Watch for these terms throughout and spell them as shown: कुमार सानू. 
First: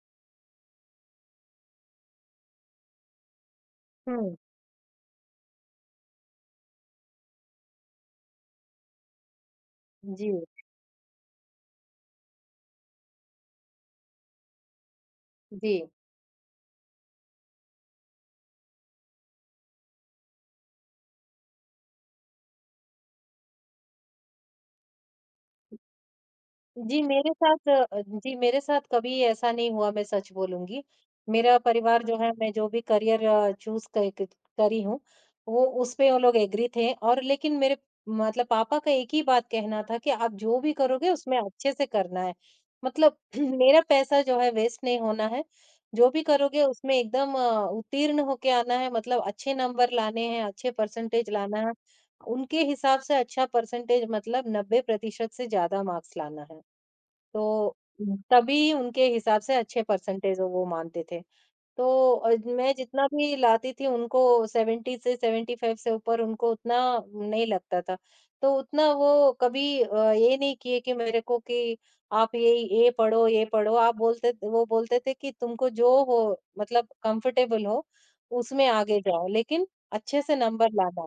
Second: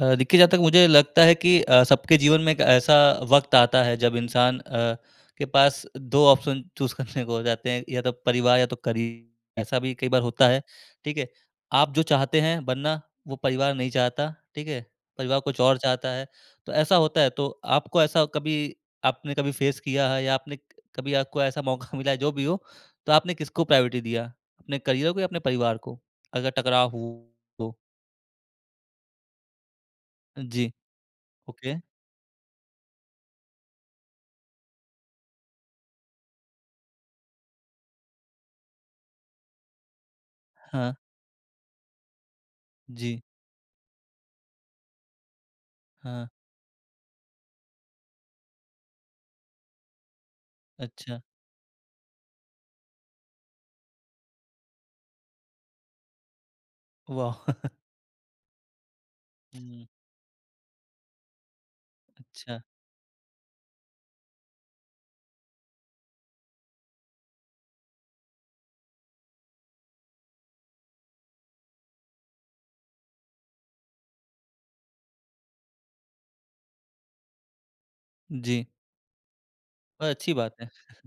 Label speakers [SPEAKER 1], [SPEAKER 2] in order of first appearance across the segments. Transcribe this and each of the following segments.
[SPEAKER 1] देखिए जहाँ तक मुझे लगता है कि सबके जीवन में एक ऐसा वक्त आता है जब
[SPEAKER 2] हुँ।
[SPEAKER 1] इंसान के पास 2 ऑप्शन चूज़ करने को हो जाते हैं, या तो परिवार या तो करियर, ऐसा भी कई बार
[SPEAKER 2] जी,
[SPEAKER 1] होता है, ठीक है? आप जो चाहते हैं बनना वो परिवार नहीं चाहता, ठीक है? परिवार कुछ
[SPEAKER 2] जी।
[SPEAKER 1] और चाहता है, तो ऐसा होता है तो आपको ऐसा कभी आपने कभी फेस किया है या आपने क कभी आपको ऐसा मौका मिला है, जो भी हो, तो आपने किसको प्रायोरिटी दिया? अपने करियर को या अपने परिवार को? अगर टकराव हो तो?
[SPEAKER 2] जी, मेरे साथ कभी ऐसा नहीं हुआ मैं सच
[SPEAKER 1] जी,
[SPEAKER 2] बोलूँगी। मेरा
[SPEAKER 1] ओके,
[SPEAKER 2] परिवार जो है मैं जो भी करियर चूज़ क क करी हूँ, वो उस पे वो लोग एग्री थे और लेकिन मेरे पापा का एक ही बात कहना था कि आप जो भी
[SPEAKER 1] हाँ।
[SPEAKER 2] करोगे उसमें अच्छे से करना है। मतलब
[SPEAKER 1] जी,
[SPEAKER 2] मेरा पैसा जो है वेस्ट नहीं होना है। जो भी
[SPEAKER 1] हाँ,
[SPEAKER 2] करोगे उसमें एकदम उत्तीर्ण होके आना है मतलब अच्छे नंबर लाने हैं, अच्छे
[SPEAKER 1] अच्छा,
[SPEAKER 2] परसेंटेज लाना है। उनके हिसाब से अच्छा परसेंटेज मतलब 90% से ज़्यादा मार्क्स लाना है।
[SPEAKER 1] वाह!
[SPEAKER 2] तो तभी उनके हिसाब से अच्छे
[SPEAKER 1] हुँ,
[SPEAKER 2] परसेंटेज वो मानते थे। तो अ,
[SPEAKER 1] अच्छा,
[SPEAKER 2] मैं जितना भी लाती थी उनको 70 से 75 से ऊपर उनको उतना नहीं लगता था। तो उतना वो कभी ये नहीं किए कि मेरे को कि आप ये पढ़ो, ये पढ़ो। आप बोलते वो बोलते थे कि तुमको जो हो मतलब कंफर्टेबल हो
[SPEAKER 1] जी,
[SPEAKER 2] उसमें आगे जाओ, लेकिन
[SPEAKER 1] और
[SPEAKER 2] अच्छे
[SPEAKER 1] अच्छी
[SPEAKER 2] से
[SPEAKER 1] बात है।
[SPEAKER 2] नंबर लाना।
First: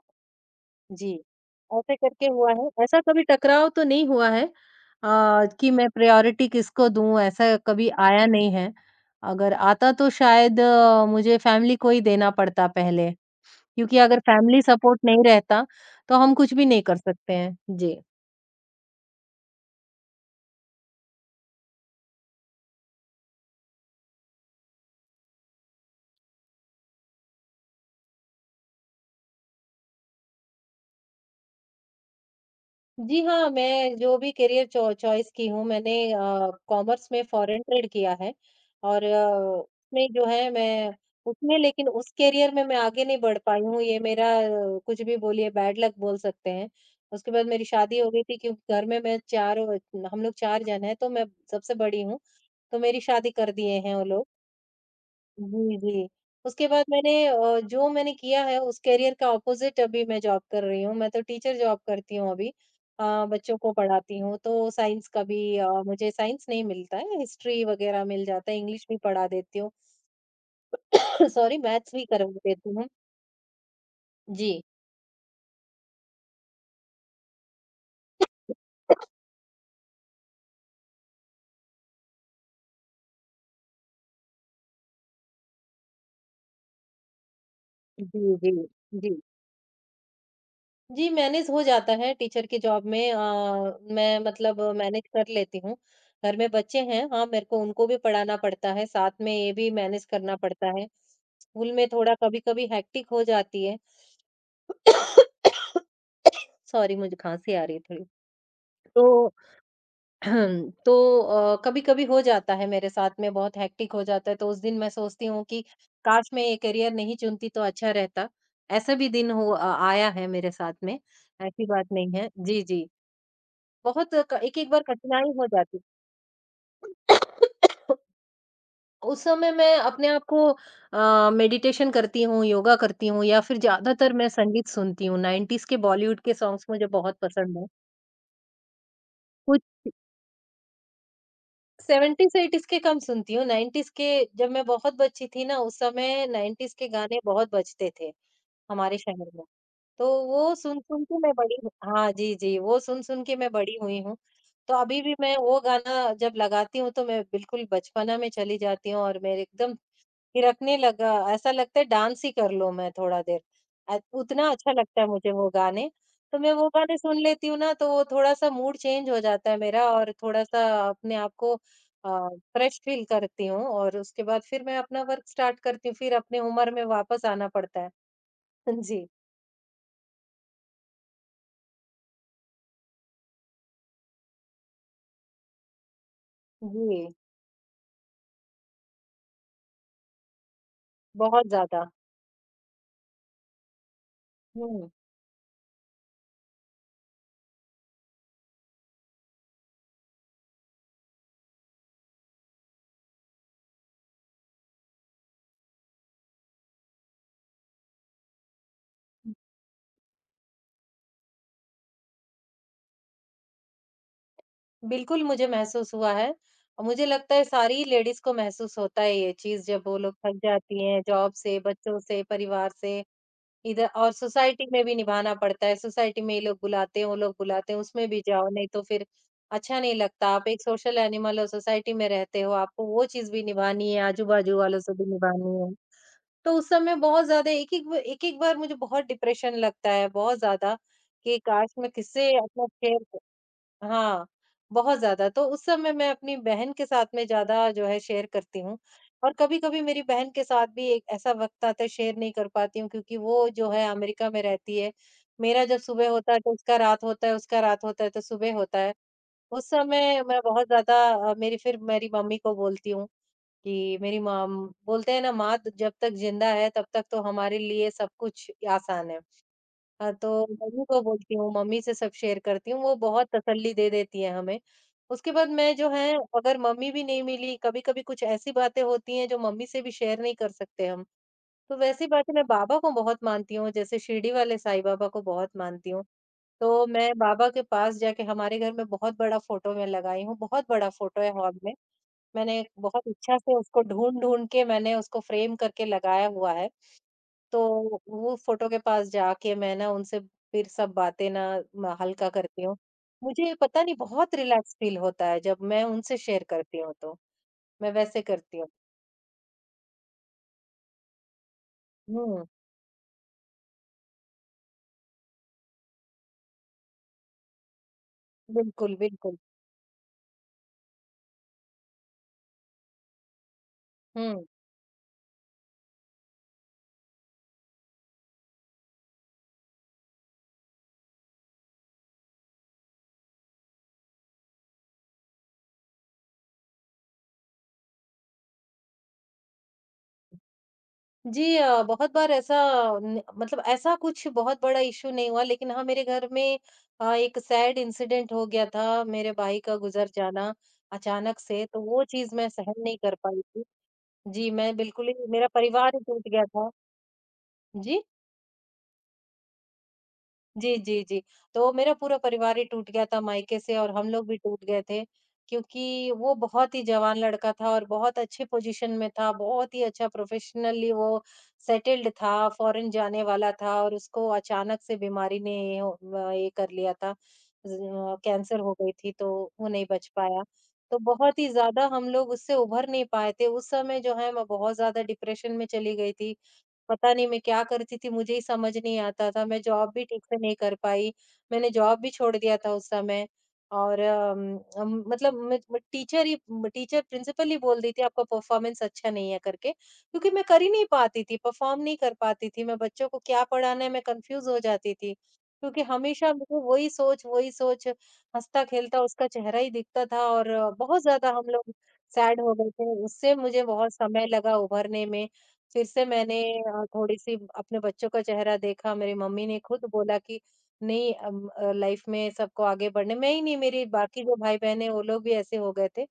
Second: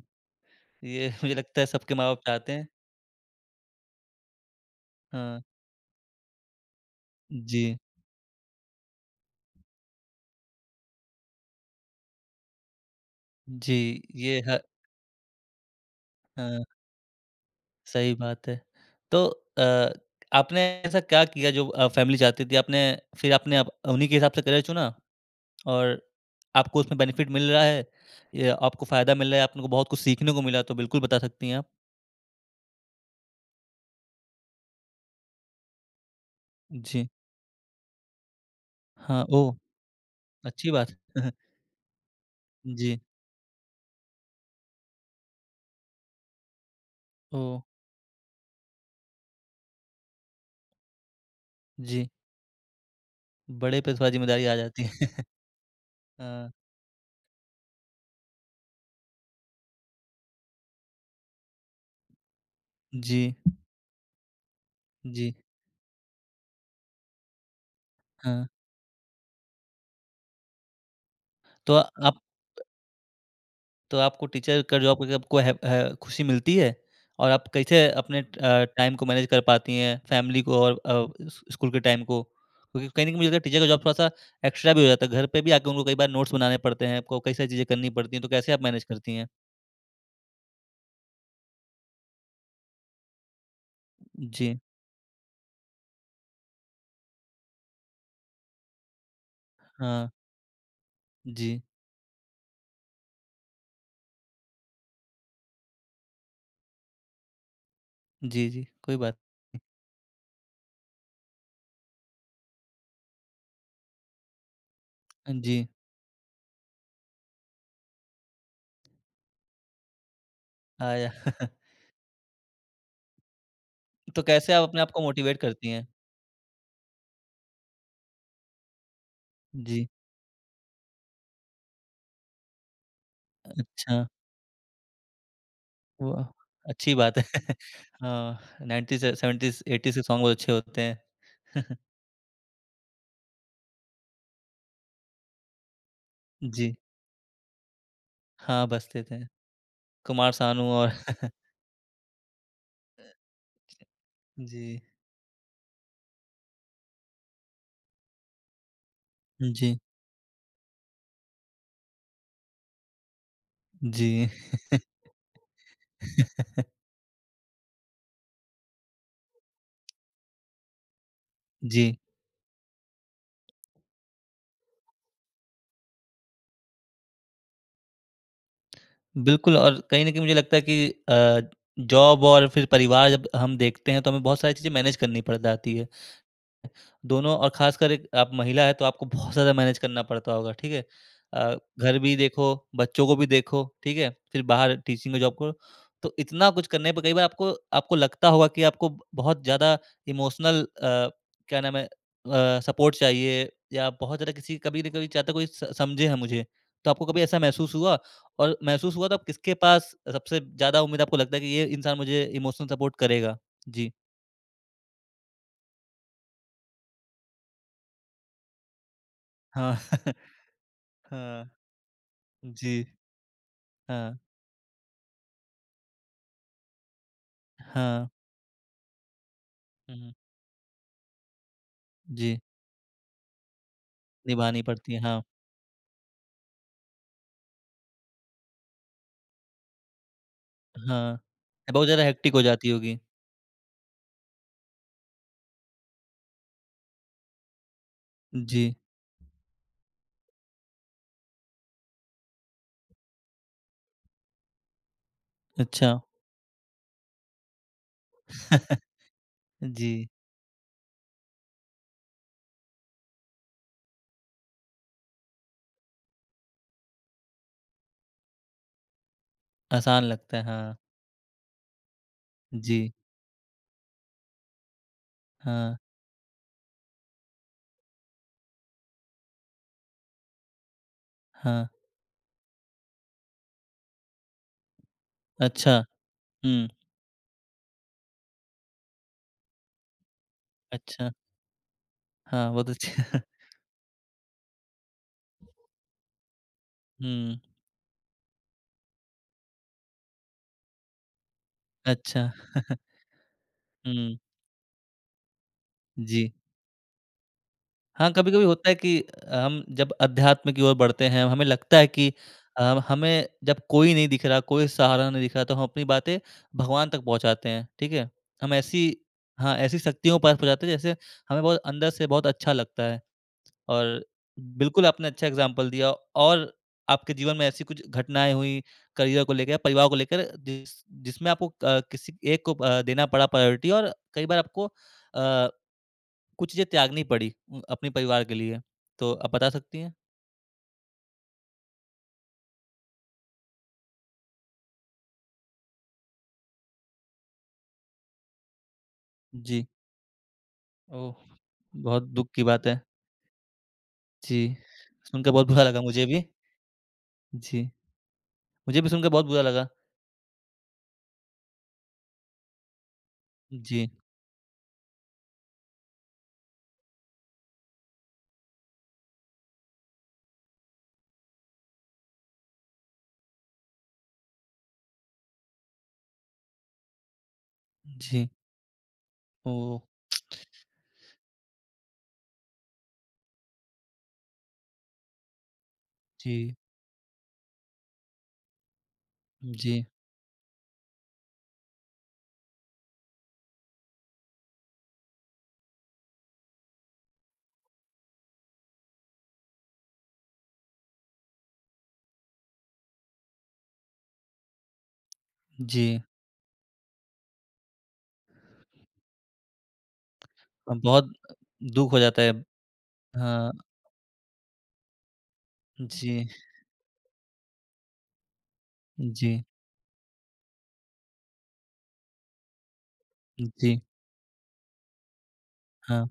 [SPEAKER 1] ये
[SPEAKER 2] जी,
[SPEAKER 1] मुझे लगता है सबके
[SPEAKER 2] ऐसे
[SPEAKER 1] माँ-बाप
[SPEAKER 2] करके
[SPEAKER 1] चाहते
[SPEAKER 2] हुआ
[SPEAKER 1] हैं।
[SPEAKER 2] है। ऐसा कभी टकराव तो नहीं हुआ है
[SPEAKER 1] हाँ,
[SPEAKER 2] कि मैं प्रायोरिटी किसको दूँ ऐसा
[SPEAKER 1] जी,
[SPEAKER 2] कभी आया नहीं है। अगर आता तो शायद मुझे फैमिली को ही देना पड़ता पहले, क्योंकि
[SPEAKER 1] जी,
[SPEAKER 2] अगर
[SPEAKER 1] ये ह
[SPEAKER 2] फैमिली सपोर्ट नहीं रहता, तो हम कुछ
[SPEAKER 1] हाँ,
[SPEAKER 2] भी नहीं कर सकते हैं। जी।
[SPEAKER 1] सही बात है। तो अ, आपने ऐसा क्या किया जो फैमिली चाहती थी? आपने फिर आपने आप उन्हीं के हिसाब से करियर चुना और आपको उसमें बेनिफिट मिल रहा है, या आपको फ़ायदा मिल रहा है, आपने को बहुत कुछ सीखने को मिला, तो बिल्कुल बता सकती हैं आप?
[SPEAKER 2] जी हाँ, मैं जो भी करियर चॉ चॉइस की हूँ मैंने कॉमर्स
[SPEAKER 1] जी,
[SPEAKER 2] में फॉरेन ट्रेड किया है और
[SPEAKER 1] हाँ, ओह!
[SPEAKER 2] उसमें जो है
[SPEAKER 1] अच्छी
[SPEAKER 2] मैं
[SPEAKER 1] बात।
[SPEAKER 2] उसमें लेकिन उस करियर में मैं
[SPEAKER 1] जी,
[SPEAKER 2] आगे नहीं बढ़ पाई हूँ, ये मेरा कुछ भी बोलिए बैड लक बोल सकते हैं। उसके बाद
[SPEAKER 1] ओह!
[SPEAKER 2] मेरी शादी हो गई थी क्योंकि घर में मैं चारों हम लोग 4 जन हैं तो मैं सबसे बड़ी
[SPEAKER 1] जी।
[SPEAKER 2] हूँ, तो मेरी शादी कर दिए
[SPEAKER 1] बड़े पे
[SPEAKER 2] हैं वो
[SPEAKER 1] थोड़ा
[SPEAKER 2] लोग।
[SPEAKER 1] ज़िम्मेदारी आ जाती है।
[SPEAKER 2] जी, जी।
[SPEAKER 1] हाँ,
[SPEAKER 2] उसके बाद मैंने जो मैंने किया है उस करियर का ऑपोज़िट अभी मैं जॉब कर रही हूँ। मैं तो टीचर जॉब करती हूँ अभी।
[SPEAKER 1] जी,
[SPEAKER 2] बच्चों को पढ़ाती हूँ तो साइंस का
[SPEAKER 1] जी,
[SPEAKER 2] भी मुझे साइंस नहीं मिलता है, हिस्ट्री वग़ैरह मिल
[SPEAKER 1] हाँ।
[SPEAKER 2] जाता है, इंग्लिश भी पढ़ा देती हूँ। सॉरी
[SPEAKER 1] तो
[SPEAKER 2] मैथ्स भी
[SPEAKER 1] आप
[SPEAKER 2] करवा देती हूँ।
[SPEAKER 1] तो आपको
[SPEAKER 2] जी।
[SPEAKER 1] टीचर का जॉब करके आपको है खुशी मिलती है? और आप कैसे अपने टाइम को मैनेज कर पाती हैं, फैमिली को और अ, स स्कूल के टाइम को? क्योंकि कहीं न कहीं मुझे लगता है टीचर का जॉब थोड़ा-सा एक्स्ट्रा भी हो जाता है, घर पे भी आके उनको कई बार नोट्स बनाने पड़ते हैं, आपको कई सारी चीज़ें करनी पड़ती
[SPEAKER 2] जी,
[SPEAKER 1] हैं, तो कैसे
[SPEAKER 2] जी।
[SPEAKER 1] आप मैनेज
[SPEAKER 2] जी।
[SPEAKER 1] करती हैं?
[SPEAKER 2] जी, मैनेज हो जाता है टीचर की जॉब में, अ, मैं
[SPEAKER 1] जी,
[SPEAKER 2] मतलब मैनेज कर लेती हूँ। घर में बच्चे हैं, हाँ, मेरे को उनको भी पढ़ाना पड़ता है, साथ में ये भी मैनेज
[SPEAKER 1] हाँ,
[SPEAKER 2] करना पड़ता है।
[SPEAKER 1] जी,
[SPEAKER 2] स्कूल में थोड़ा कभी-कभी हेक्टिक हो जाती है। सॉरी, मुझे खाँसी आ रही है थोड़ी।
[SPEAKER 1] जी, जी, कोई बात
[SPEAKER 2] तो तो कभी-कभी हो जाता है मेरे साथ में, बहुत हेक्टिक हो जाता है, तो उस दिन मैं सोचती
[SPEAKER 1] नहीं।
[SPEAKER 2] हूँ कि
[SPEAKER 1] जी,
[SPEAKER 2] काश मैं ये करियर नहीं चुनती तो अच्छा रहता। ऐसा भी दिन आया है मेरे साथ में,
[SPEAKER 1] आया।
[SPEAKER 2] ऐसी बात नहीं है। जी, जी। बहुत
[SPEAKER 1] तो
[SPEAKER 2] क
[SPEAKER 1] कैसे आप
[SPEAKER 2] एक-एक
[SPEAKER 1] अपने
[SPEAKER 2] बार
[SPEAKER 1] आप को
[SPEAKER 2] कठिनाई
[SPEAKER 1] मोटिवेट
[SPEAKER 2] हो
[SPEAKER 1] करती
[SPEAKER 2] जाती
[SPEAKER 1] हैं?
[SPEAKER 2] है। उस समय मैं
[SPEAKER 1] जी,
[SPEAKER 2] अपने आप को मेडिटेशन करती हूँ, योगा करती हूँ या फिर
[SPEAKER 1] अच्छा।
[SPEAKER 2] ज़्यादातर मैं संगीत सुनती हूँ। 90s के बॉलीवुड
[SPEAKER 1] वाह!
[SPEAKER 2] के सॉन्ग्स मुझे
[SPEAKER 1] अच्छी बात
[SPEAKER 2] बहुत
[SPEAKER 1] है।
[SPEAKER 2] पसंद हैं।
[SPEAKER 1] हाँ, 90s से
[SPEAKER 2] कुछ
[SPEAKER 1] 70s, 80s के सॉन्ग बहुत अच्छे होते हैं।
[SPEAKER 2] 70s-80s के कम सुनती हूँ। 90s के जब मैं बहुत बच्ची थी ना, उस समय
[SPEAKER 1] जी।
[SPEAKER 2] 90s के गाने बहुत बजते थे
[SPEAKER 1] हाँ,
[SPEAKER 2] हमारे
[SPEAKER 1] बजते थे।
[SPEAKER 2] शहर में। तो
[SPEAKER 1] कुमार
[SPEAKER 2] वो
[SPEAKER 1] सानू और
[SPEAKER 2] सुन-सुन के मैं बड़ी हूँ, हाँ, जी, जी, वो सुन-सुन के मैं बड़ी हुई हूँ। तो
[SPEAKER 1] जी,
[SPEAKER 2] अभी भी मैं वो गाना जब लगाती हूँ, तो मैं बिल्कुल बचपना में चली जाती हूँ और मेरे एकदम
[SPEAKER 1] जी,
[SPEAKER 2] थिरकने लगा ऐसा लगता है डांस ही कर लूँ मैं थोड़ा देर।
[SPEAKER 1] जी।
[SPEAKER 2] उतना अच्छा लगता है मुझे वो गाने। तो मैं वो गाने सुन लेती हूँ ना, तो वो थोड़ा-सा मूड चेंज हो जाता है मेरा और थोड़ा-सा अपने आप को
[SPEAKER 1] जी,
[SPEAKER 2] अ, फ्रेश फ़ील करती हूँ और उसके बाद फिर मैं अपना वर्क स्टार्ट करती हूँ, फिर अपने उम्र में वापस आना पड़ता है। जी।
[SPEAKER 1] बिल्कुल और कहीं न कहीं मुझे लगता है कि जॉब और फिर परिवार जब हम देखते हैं, तो हमें बहुत सारी चीज़ें मैनेज करनी पड़ जाती है।
[SPEAKER 2] जी,
[SPEAKER 1] दोनों और ख़ासकर एक आप महिला हैं तो आपको बहुत ज़्यादा मैनेज करना पड़ता होगा, ठीक है?
[SPEAKER 2] बहुत ज़्यादा।
[SPEAKER 1] घर भी देखो, बच्चों को भी देखो, ठीक है? फिर बाहर
[SPEAKER 2] हुँ,
[SPEAKER 1] टीचिंग का जॉब करो। तो इतना कुछ करने पे कई बार आपको आपको लगता होगा कि आपको ब बहुत ज़्यादा इमोशनल क्या नाम है, सपोर्ट चाहिए, या बहुत ज़्यादा किसी कभी न कभी चाहता कोई स समझे है मुझे। तो आपको कभी ऐसा महसूस हुआ? और महसूस हुआ तो आप किसके पास सबसे ज़्यादा उम्मीद, आपको लगता है कि ये इंसान मुझे इमोशनल सपोर्ट करेगा? जी।
[SPEAKER 2] बिल्कुल मुझे महसूस हुआ है और मुझे लगता है सारी लेडीज़ को महसूस होता है ये चीज़
[SPEAKER 1] हाँ।
[SPEAKER 2] जब वो लोग थक जाती हैं जॉब
[SPEAKER 1] हाँ।
[SPEAKER 2] से, बच्चों से, परिवार
[SPEAKER 1] जी।
[SPEAKER 2] से, इधर और
[SPEAKER 1] हाँ।
[SPEAKER 2] सोसाइटी में भी निभाना पड़ता है, सोसाइटी में ये लोग बुलाते हैं, वो लोग बुलाते हैं, उसमें
[SPEAKER 1] हाँ।
[SPEAKER 2] भी जाओ, नहीं तो फिर अच्छा नहीं
[SPEAKER 1] हुँ, हुँ।
[SPEAKER 2] लगता। आप एक सोशल एनिमल हो, सोसाइटी में
[SPEAKER 1] जी,
[SPEAKER 2] रहते हो, आपको वो चीज़ भी निभानी है, आजू-बाजू
[SPEAKER 1] निभानी
[SPEAKER 2] वालों
[SPEAKER 1] पड़ती
[SPEAKER 2] से
[SPEAKER 1] है,
[SPEAKER 2] भी
[SPEAKER 1] हाँ।
[SPEAKER 2] निभानी है। तो उस समय बहुत ज़्यादा एक-एक बार मुझे बहुत डिप्रेशन लगता है, बहुत ज़्यादा
[SPEAKER 1] हाँ,
[SPEAKER 2] कि काश
[SPEAKER 1] बहुत
[SPEAKER 2] मैं
[SPEAKER 1] ज़्यादा
[SPEAKER 2] किससे
[SPEAKER 1] हेक्टिक हो
[SPEAKER 2] अपना
[SPEAKER 1] जाती होगी।
[SPEAKER 2] शेयर क हाँ, बहुत ज़्यादा। तो उस समय मैं अपनी बहन के साथ में ज़्यादा जो है शेयर करती
[SPEAKER 1] जी,
[SPEAKER 2] हूँ और कभी-कभी मेरी बहन के साथ भी एक ऐसा वक़्त आता है शेयर नहीं कर पाती हूँ क्योंकि वो जो है अमेरिका में रहती है। मेरा जब
[SPEAKER 1] अच्छा।
[SPEAKER 2] सुबह होता है तो उसका रात होता है, उसका रात होता है तो सुबह होता है। उस
[SPEAKER 1] जी,
[SPEAKER 2] समय मैं बहुत ज़्यादा अ, मेरी फिर मेरी मम्मी को बोलती हूँ कि मेरी मॉम, बोलते हैं ना माँ तो जब तक जिंदा है तब तक तो हमारे लिए सब कुछ आसान है।
[SPEAKER 1] आसान लगता है,
[SPEAKER 2] तो
[SPEAKER 1] हाँ।
[SPEAKER 2] मम्मी को बोलती हूँ, मम्मी से सब शेयर करती हूँ,
[SPEAKER 1] जी,
[SPEAKER 2] वो बहुत तसल्ली दे देती हैं हमें। उसके बाद मैं
[SPEAKER 1] हाँ,
[SPEAKER 2] जो है अगर मम्मी भी नहीं मिली, कभी-कभी कुछ ऐसी बातें होती हैं जो मम्मी से भी शेयर नहीं कर सकते हम।
[SPEAKER 1] हाँ।
[SPEAKER 2] तो वैसी बातें मैं बाबा को बहुत मानती हूँ, जैसे शिरडी वाले साईं बाबा को बहुत
[SPEAKER 1] अच्छा,
[SPEAKER 2] मानती हूँ।
[SPEAKER 1] हुँ,
[SPEAKER 2] तो मैं बाबा के पास जाके, हमारे घर में बहुत बड़ा फ़ोटो मैं लगाई हूँ, बहुत बड़ा
[SPEAKER 1] अच्छा।
[SPEAKER 2] फ़ोटो है हॉल में।
[SPEAKER 1] हाँ,
[SPEAKER 2] मैंने
[SPEAKER 1] बहुत
[SPEAKER 2] बहुत
[SPEAKER 1] अच्छा
[SPEAKER 2] इच्छा से उसको ढूँढ-ढूँढ के मैंने उसको फ्रेम करके लगाया हुआ है।
[SPEAKER 1] हुँ,
[SPEAKER 2] तो वो फ़ोटो के पास जाके मैं ना उनसे फिर सब बातें ना म
[SPEAKER 1] अच्छा।
[SPEAKER 2] हल्का करती हूँ। मुझे पता नहीं
[SPEAKER 1] हुँ,
[SPEAKER 2] बहुत रिलैक्स फ़ील होता है जब मैं उनसे
[SPEAKER 1] जी।
[SPEAKER 2] शेयर करती हूँ तो, मैं
[SPEAKER 1] हाँ,
[SPEAKER 2] वैसे
[SPEAKER 1] कभी-कभी
[SPEAKER 2] करती हूँ।
[SPEAKER 1] होता है कि हम जब अध्यात्म की ओर बढ़ते हैं, हमें लगता है कि
[SPEAKER 2] हुँ,
[SPEAKER 1] अ, हमें जब कोई नहीं दिख रहा, कोई सहारा नहीं दिख रहा, तो हम अपनी बातें भगवान तक पहुँचाते हैं, ठीक है? हम ऐसी
[SPEAKER 2] बिल्कुल, बिल्कुल।
[SPEAKER 1] हाँ, ऐसी शक्तियों के पास पहुँचाते हैं, जैसे हमें बहुत अंदर से बहुत अच्छा लगता है। और
[SPEAKER 2] हुँ।
[SPEAKER 1] बिल्कुल आपने अच्छा एग्ज़ाम्पल दिया और आपके जीवन में ऐसी कुछ घटनाएँ हुई, करियर को लेकर या परिवार को लेकर, जिसमें आपको किसी एक को देना पड़ा प्रायोरिटी, और कई बार आपको अ कुछ चीज़ें त्यागनी पड़ी अपने परिवार के लिए। तो आप बता सकती हैं?
[SPEAKER 2] जी बहुत बार ऐसा न मतलब ऐसा कुछ बहुत बड़ा इश्यू नहीं हुआ लेकिन हाँ, मेरे घर में एक सैड इंसिडेंट हो गया था, मेरे भाई
[SPEAKER 1] जी।
[SPEAKER 2] का गुज़र जाना
[SPEAKER 1] ओह!
[SPEAKER 2] अचानक से, तो
[SPEAKER 1] बहुत
[SPEAKER 2] वो
[SPEAKER 1] दुःख
[SPEAKER 2] चीज़
[SPEAKER 1] की
[SPEAKER 2] मैं
[SPEAKER 1] बात है।
[SPEAKER 2] सहन नहीं कर पाई थी।
[SPEAKER 1] जी,
[SPEAKER 2] जी, मैं बिल्कुल ही
[SPEAKER 1] सुनकर
[SPEAKER 2] मेरा
[SPEAKER 1] बहुत बुरा लगा
[SPEAKER 2] परिवार ही
[SPEAKER 1] मुझे भी।
[SPEAKER 2] टूट गया था।
[SPEAKER 1] जी,
[SPEAKER 2] जी?
[SPEAKER 1] मुझे भी सुनकर बहुत बुरा लगा।
[SPEAKER 2] जी, जी, जी। तो मेरा पूरा परिवार ही टूट गया था मायके से
[SPEAKER 1] जी,
[SPEAKER 2] और हम लोग भी टूट गए थे, क्योंकि वो बहुत ही जवान लड़का था और बहुत अच्छे पोज़ीशन में था, बहुत ही अच्छा प्रोफ़ेशनली वो सेटल्ड था, फ़ॉरेन जाने वाला था और उसको अचानक से बीमारी ने ये कर लिया था,
[SPEAKER 1] जी।
[SPEAKER 2] कैंसर हो गई थी तो वो
[SPEAKER 1] ओह!
[SPEAKER 2] नहीं बच पाया। तो बहुत ही ज़्यादा हम लोग उससे उभर नहीं पाए थे, उस समय जो है मैं बहुत ज़्यादा डिप्रेशन में चली गई थी।
[SPEAKER 1] जी,
[SPEAKER 2] पता नहीं मैं क्या करती थी, मुझे ही समझ नहीं आता था। मैं
[SPEAKER 1] जी,
[SPEAKER 2] जॉब भी ठीक से नहीं कर पाई। मैंने जॉब भी छोड़ दिया था उस समय और अम, अम, मतलब मैं टीचर ही टीचर प्रिंसिपल ही बोल दी थी, "आपका परफॉर्मेंस अच्छा नहीं है" करके। क्योंकि मैं कर ही नहीं पाती थी, परफॉर्म नहीं कर पाती थी। मैं बच्चों को क्या पढ़ाना है, मैं कन्फ्यूज़ हो जाती थी। क्योंकि
[SPEAKER 1] जी।
[SPEAKER 2] हमेशा मुझे वही सोच, हँसता-खेलता उसका चेहरा ही दिखता था और
[SPEAKER 1] अ,
[SPEAKER 2] बहुत
[SPEAKER 1] बहुत
[SPEAKER 2] ज़्यादा हम लोग
[SPEAKER 1] दुःख हो जाता है।
[SPEAKER 2] सैड हो गए थे। उससे
[SPEAKER 1] हाँ,
[SPEAKER 2] मुझे बहुत समय लगा उभरने में। फिर से
[SPEAKER 1] जी,
[SPEAKER 2] मैंने थोड़ी-सी अपने बच्चों का चेहरा देखा, मेरी
[SPEAKER 1] जी,
[SPEAKER 2] मम्मी ने खुद बोला कि नहीं लाइफ में सबको आगे बढ़ने मैं ही नहीं
[SPEAKER 1] जी।
[SPEAKER 2] मेरे बाकी जो भाई-बहन हैं वो लोग भी ऐसे हो गए
[SPEAKER 1] हाँ,
[SPEAKER 2] थे।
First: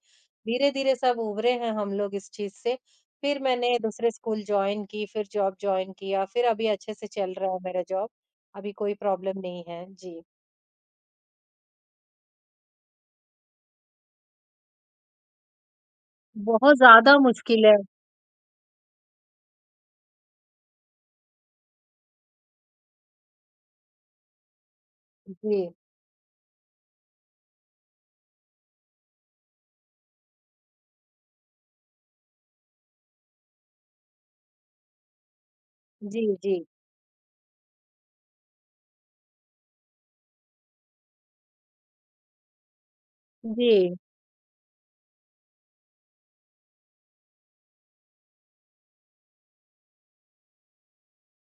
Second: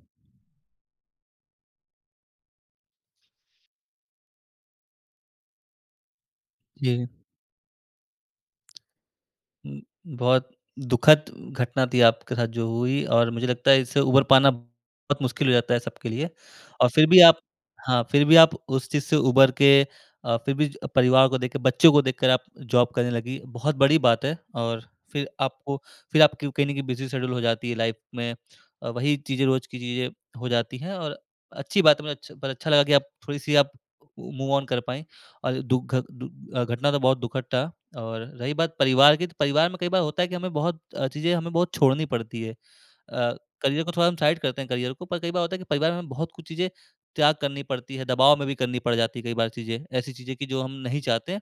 [SPEAKER 2] धीरे-धीरे सब उभरे हैं हम लोग इस चीज़ से। फिर मैंने दूसरे स्कूल जॉइन की, फिर जॉब जॉइन किया, फिर अभी अच्छे
[SPEAKER 1] जी।
[SPEAKER 2] से चल रहा है मेरा जॉब। अभी कोई प्रॉब्लम नहीं
[SPEAKER 1] उम,
[SPEAKER 2] है। जी।
[SPEAKER 1] बहुत दुखद घटना थी आपके साथ जो हुई और मुझे लगता है इससे उभर पाना बहुत मुश्किल हो जाता है सबके लिए,
[SPEAKER 2] बहुत
[SPEAKER 1] और फिर
[SPEAKER 2] ज़्यादा
[SPEAKER 1] भी आप
[SPEAKER 2] मुश्किल है।
[SPEAKER 1] हाँ, फिर भी आप उस चीज़ से उभर के फिर भी ज परिवार को देख के, बच्चों को देखकर आप जॉब करने लगी, बहुत बड़ी बात है और फिर
[SPEAKER 2] जी।
[SPEAKER 1] आपको फिर आपकी कहीं न कहीं बिज़ी शेड्यूल हो जाती है लाइफ में, वही चीज़ें रोज़ की चीज़ें हो जाती हैं और अच्छी बात है, मुझे अच्छा पर अच्छा लगा कि आप थोड़ी-सी आप मूव ऑन कर पाईं, और दु घ दु
[SPEAKER 2] जी, जी।
[SPEAKER 1] अ, घटना तो बहुत दुखद था। और रही बात परिवार की, तो परिवार में कई बार होता है कि हमें बहुत चीज़ें हमें बहुत छोड़नी पड़ती है। अ, करियर को
[SPEAKER 2] जी।
[SPEAKER 1] थोड़ा हम साइड करते हैं करियर को, पर कई बार होता है कि परिवार में हमें बहुत कुछ चीज़ें त्याग करनी पड़ती है, दबाव में भी करनी पड़ जाती है कई बार चीज़ें। ऐसी चीज़ें कि जो हम नहीं चाहते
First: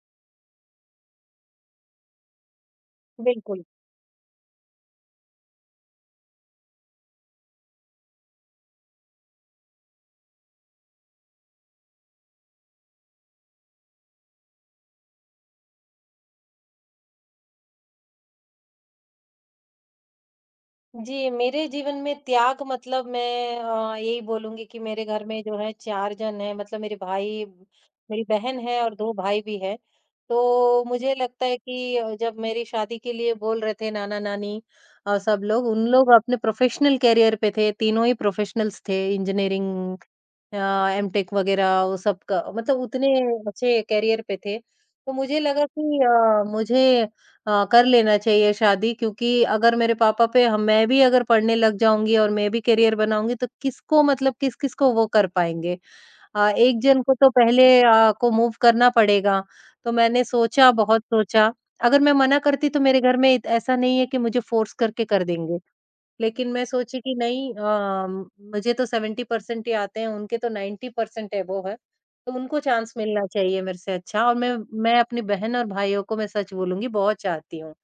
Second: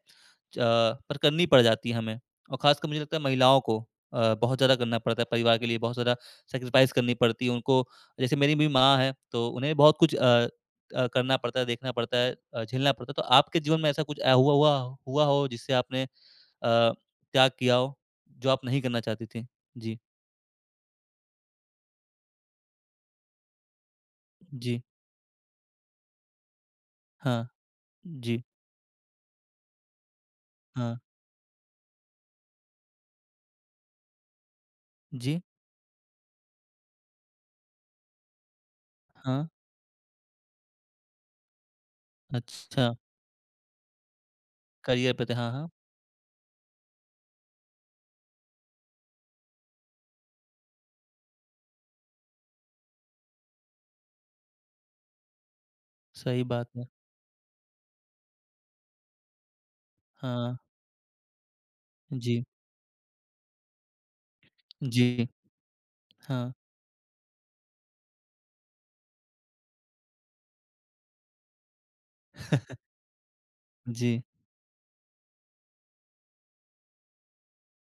[SPEAKER 1] अ, पर करनी पड़ जाती है हमें। और ख़ासकर मुझे लगता है महिलाओं
[SPEAKER 2] बिल्कुल।
[SPEAKER 1] को बहुत ज़्यादा करना पड़ता है परिवार के लिए, बहुत ज़्यादा सैक्रिफ़ाइस करनी पड़ती है उनको। जैसे मेरी भी माँ है, तो उन्हें बहुत कुछ करना पड़ता है, देखना पड़ता है, झेलना पड़ता है। तो आपके जीवन में ऐसा कुछ हुआ हुआ हुआ हो जिससे आपने अ, त्याग किया हो, जो आप नहीं करना चाहती थीं? जी,
[SPEAKER 2] जी, मेरे जीवन में त्याग मतलब मैं यही बोलूँगी कि
[SPEAKER 1] जी,
[SPEAKER 2] मेरे घर में जो है 4 जन हैं मतलब मेरे भाई,
[SPEAKER 1] हाँ,
[SPEAKER 2] मेरी
[SPEAKER 1] जी,
[SPEAKER 2] बहन है और 2 भाई भी हैं। तो
[SPEAKER 1] हाँ,
[SPEAKER 2] मुझे लगता है कि जब मेरी शादी के लिए बोल रहे थे नाना-नानी
[SPEAKER 1] जी,
[SPEAKER 2] सब लोग, उन लोग अपने प्रोफ़ेशनल करियर पे थे, तीनों ही प्रोफ़ेशनल्स थे
[SPEAKER 1] हाँ,
[SPEAKER 2] इंजीनियरिंग एमटेक वगैरह वो सब का मतलब
[SPEAKER 1] अच्छा,
[SPEAKER 2] उतने अच्छे करियर पे थे। तो
[SPEAKER 1] करियर पे थे,
[SPEAKER 2] मुझे
[SPEAKER 1] हाँ,
[SPEAKER 2] लगा
[SPEAKER 1] हाँ,
[SPEAKER 2] कि मुझे कर लेना चाहिए शादी क्योंकि अगर मेरे पापा पे हम मैं भी अगर पढ़ने लग जाऊँगी और मैं भी करियर बनाऊँगी तो किसको मतलब किस-किस को वो कर पाएँगे।
[SPEAKER 1] सही बात
[SPEAKER 2] एक
[SPEAKER 1] है।
[SPEAKER 2] जन को तो पहले अ, को मूव करना पड़ेगा। तो मैंने
[SPEAKER 1] हाँ,
[SPEAKER 2] सोचा बहुत सोचा। अगर मैं मना
[SPEAKER 1] जी,
[SPEAKER 2] करती तो मेरे घर में इत ऐसा नहीं है कि मुझे फ़ोर्स करके कर
[SPEAKER 1] जी,
[SPEAKER 2] देंगे। लेकिन
[SPEAKER 1] हाँ,
[SPEAKER 2] मैं सोची कि नहीं, मुझे तो 70% ही आते हैं, उनके तो 90% अबोव है, वो है, तो उनको चांस मिलना चाहिए मेरे से
[SPEAKER 1] जी,
[SPEAKER 2] अच्छा और मैं अपनी बहन और भाइयों को मैं सच बोलूँगी बहुत चाहती हूँ।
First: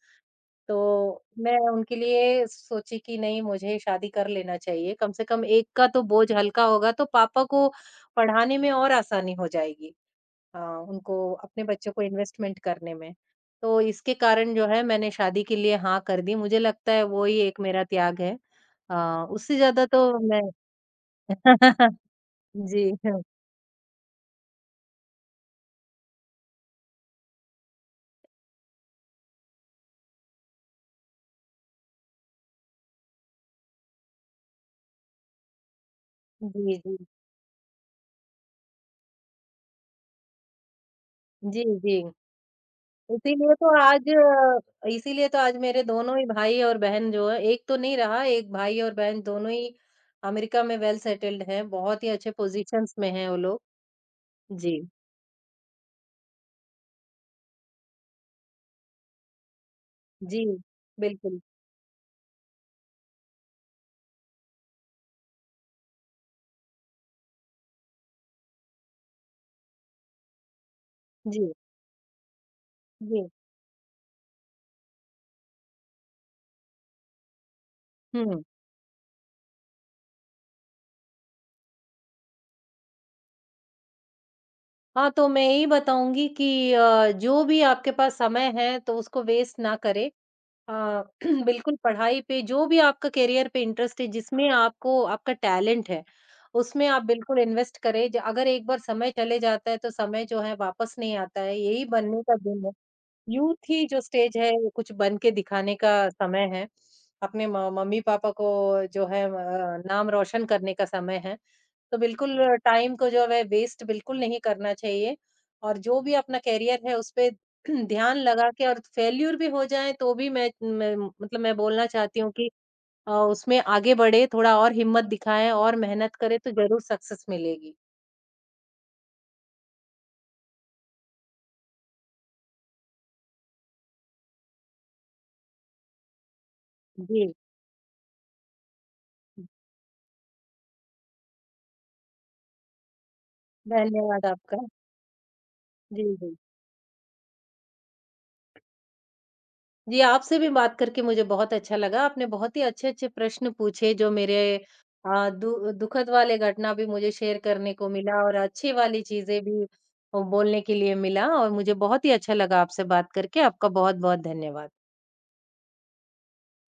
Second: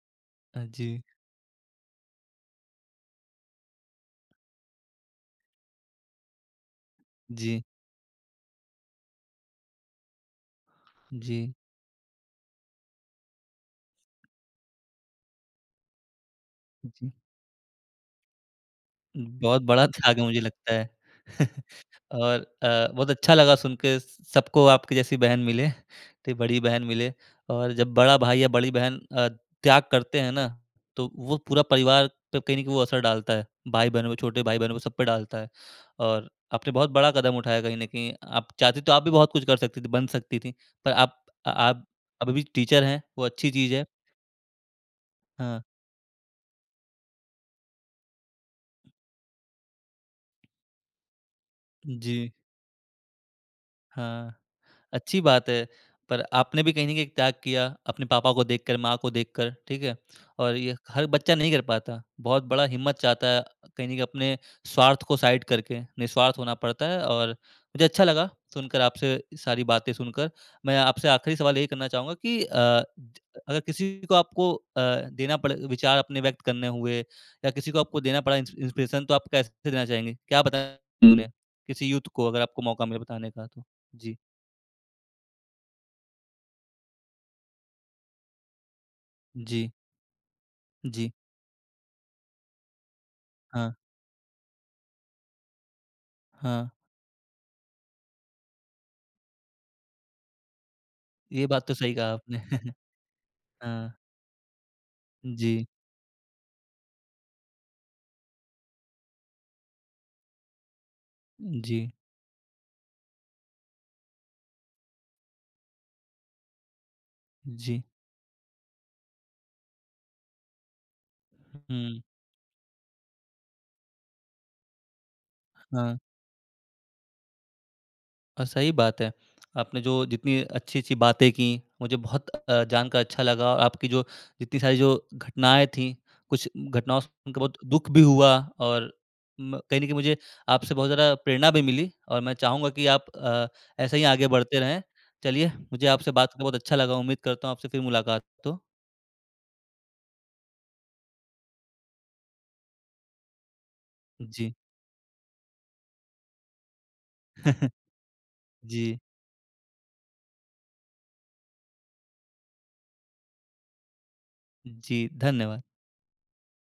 [SPEAKER 1] अ, जी,
[SPEAKER 2] तो मैं उनके लिए सोची कि नहीं मुझे शादी कर लेना चाहिए, कम से कम एक का तो बोझ हल्का होगा तो पापा
[SPEAKER 1] जी,
[SPEAKER 2] को पढ़ाने में और आसानी हो जाएगी। अ, उनको
[SPEAKER 1] जी,
[SPEAKER 2] अपने बच्चों को इन्वेस्टमेंट करने में। तो इसके कारण जो है मैंने शादी के लिए हाँ कर दी। मुझे लगता है
[SPEAKER 1] जी।
[SPEAKER 2] वो ही एक मेरा त्याग है। अ, उससे
[SPEAKER 1] बहुत बड़ा
[SPEAKER 2] ज़्यादा
[SPEAKER 1] त्याग
[SPEAKER 2] तो
[SPEAKER 1] है मुझे
[SPEAKER 2] मैं
[SPEAKER 1] लगता है। और
[SPEAKER 2] जी,
[SPEAKER 1] बहुत
[SPEAKER 2] हाँ।
[SPEAKER 1] अच्छा लगा सुन के स सबको आपकी जैसी बहन मिले, इतनी बड़ी बहन मिले और जब बड़ा भाई या बड़ी बहन त्याग करते हैं ना, तो वो पूरा परिवार पे कहीं न कहीं वो असर डालता है। भाई-बहनों पे, छोटे भाई-बहनों पे सब पे डालता है। और आपने
[SPEAKER 2] जी,
[SPEAKER 1] बहुत
[SPEAKER 2] जी।
[SPEAKER 1] बड़ा कदम उठाया कहीं न कहीं। आप चाहती तो आप भी बहुत कुछ कर सकती थी, बन सकती थी। पर
[SPEAKER 2] जी,
[SPEAKER 1] आप
[SPEAKER 2] जी।
[SPEAKER 1] अभी भी टीचर हैं, वो अच्छी
[SPEAKER 2] इसीलिए तो
[SPEAKER 1] चीज़ है।
[SPEAKER 2] आज इसीलिए तो आज
[SPEAKER 1] हाँ।
[SPEAKER 2] मेरे दोनों ही भाई और बहन जो है, एक तो नहीं रहा, एक भाई और बहन दोनों ही अमेरिका में वेल सेटल्ड हैं, बहुत ही अच्छे
[SPEAKER 1] जी,
[SPEAKER 2] पोज़ीशंस में हैं वो लोग।
[SPEAKER 1] हाँ।
[SPEAKER 2] जी।
[SPEAKER 1] अच्छी बात है, पर आपने भी कहीं न कहीं एक त्याग किया, अपने पापा को देखकर, माँ को देखकर, ठीक है?
[SPEAKER 2] जी,
[SPEAKER 1] और ये हर बच्चा
[SPEAKER 2] बिल्कुल।
[SPEAKER 1] नहीं कर पाता, बहुत बड़ा हिम्मत चाहता है कहीं न कहीं अपने स्वार्थ को साइड करके, निस्वार्थ होना पड़ता है और मुझे अच्छा लगा सुनकर आपसे सारी बातें सुनकर। मैं आपसे आखिरी
[SPEAKER 2] जी,
[SPEAKER 1] सवाल यही करना चाहूँगा कि अ, ज
[SPEAKER 2] जी।
[SPEAKER 1] अगर किसी को आपको देना पड़े विचार अपने व्यक्त करने हुए या किसी को आपको देना पड़ा
[SPEAKER 2] हुँ।
[SPEAKER 1] इंस्पिरेशन, तो आप कैसे देना चाहेंगे? क्या बताएँगे हुँ। उन्हें? किसी यूथ को अगर आपको मौका मिले बताने का तो? जी।
[SPEAKER 2] हाँ, तो मैं यही बताऊँगी कि जो भी आपके पास समय है तो उसको वेस्ट
[SPEAKER 1] जी।
[SPEAKER 2] ना करें। अ,
[SPEAKER 1] जी,
[SPEAKER 2] बिल्कुल पढ़ाई पे, जो भी आपका करियर पे
[SPEAKER 1] हाँ,
[SPEAKER 2] इंटरेस्ट है जिसमें आपको आपका टैलेंट है,
[SPEAKER 1] हाँ।
[SPEAKER 2] उसमें आप बिल्कुल इन्वेस्ट करें। ज अगर एक बार समय चले जाता है तो समय जो है वापस नहीं आता
[SPEAKER 1] ये
[SPEAKER 2] है,
[SPEAKER 1] बात तो
[SPEAKER 2] यही
[SPEAKER 1] सही कहा
[SPEAKER 2] बनने का
[SPEAKER 1] आपने।
[SPEAKER 2] दिन है। यूथ ही
[SPEAKER 1] हाँ,
[SPEAKER 2] जो स्टेज है वो कुछ बन के
[SPEAKER 1] जी,
[SPEAKER 2] दिखाने का समय है। अपने म मम्मी पापा को जो है नाम रोशन करने का समय है।
[SPEAKER 1] जी,
[SPEAKER 2] तो बिल्कुल टाइम को जो है वेस्ट बिल्कुल नहीं करना चाहिए और जो भी अपना करियर है उस पे
[SPEAKER 1] जी।
[SPEAKER 2] ध्यान लगा के और फेल्यूर भी हो जाए तो भी मैं बोलना
[SPEAKER 1] हुँ,
[SPEAKER 2] चाहती हूँ कि उसमें आगे बढ़े, थोड़ा और हिम्मत दिखाएँ और
[SPEAKER 1] हाँ
[SPEAKER 2] मेहनत करें तो ज़रूर सक्सेस मिलेगी।
[SPEAKER 1] और सही बात है। आपने जो जितनी अच्छी-अच्छी बातें की, मुझे बहुत जानकर अच्छा लगा और आपकी जो जितनी सारी जो घटनाएँ थी, कुछ घटनाओं से
[SPEAKER 2] जी,
[SPEAKER 1] सुनकर बहुत दुःख भी हुआ और म कहीं न कहीं मुझे आपसे बहुत ज़्यादा प्रेरणा भी मिली और मैं चाहूँगा कि आप ऐसे ही आगे
[SPEAKER 2] धन्यवाद
[SPEAKER 1] बढ़ते
[SPEAKER 2] आपका।
[SPEAKER 1] रहें। चलिए, मुझे
[SPEAKER 2] जी,
[SPEAKER 1] आपसे बात
[SPEAKER 2] जी।
[SPEAKER 1] करके बहुत अच्छा लगा। उम्मीद करता हूँ आपसे फिर मुलाकात हो।
[SPEAKER 2] जी, आपसे भी बात करके मुझे बहुत अच्छा लगा। आपने बहुत ही अच्छे-अच्छे प्रश्न पूछे जो मेरे
[SPEAKER 1] जी,
[SPEAKER 2] अ, दु दुखद वाले घटना भी मुझे शेयर करने को मिला और अच्छी
[SPEAKER 1] जी।
[SPEAKER 2] वाली चीज़ें भी बोलने के लिए मिला और मुझे बहुत ही अच्छा लगा आपसे बात करके। आपका बहुत-बहुत धन्यवाद।
[SPEAKER 1] जी, धन्यवाद।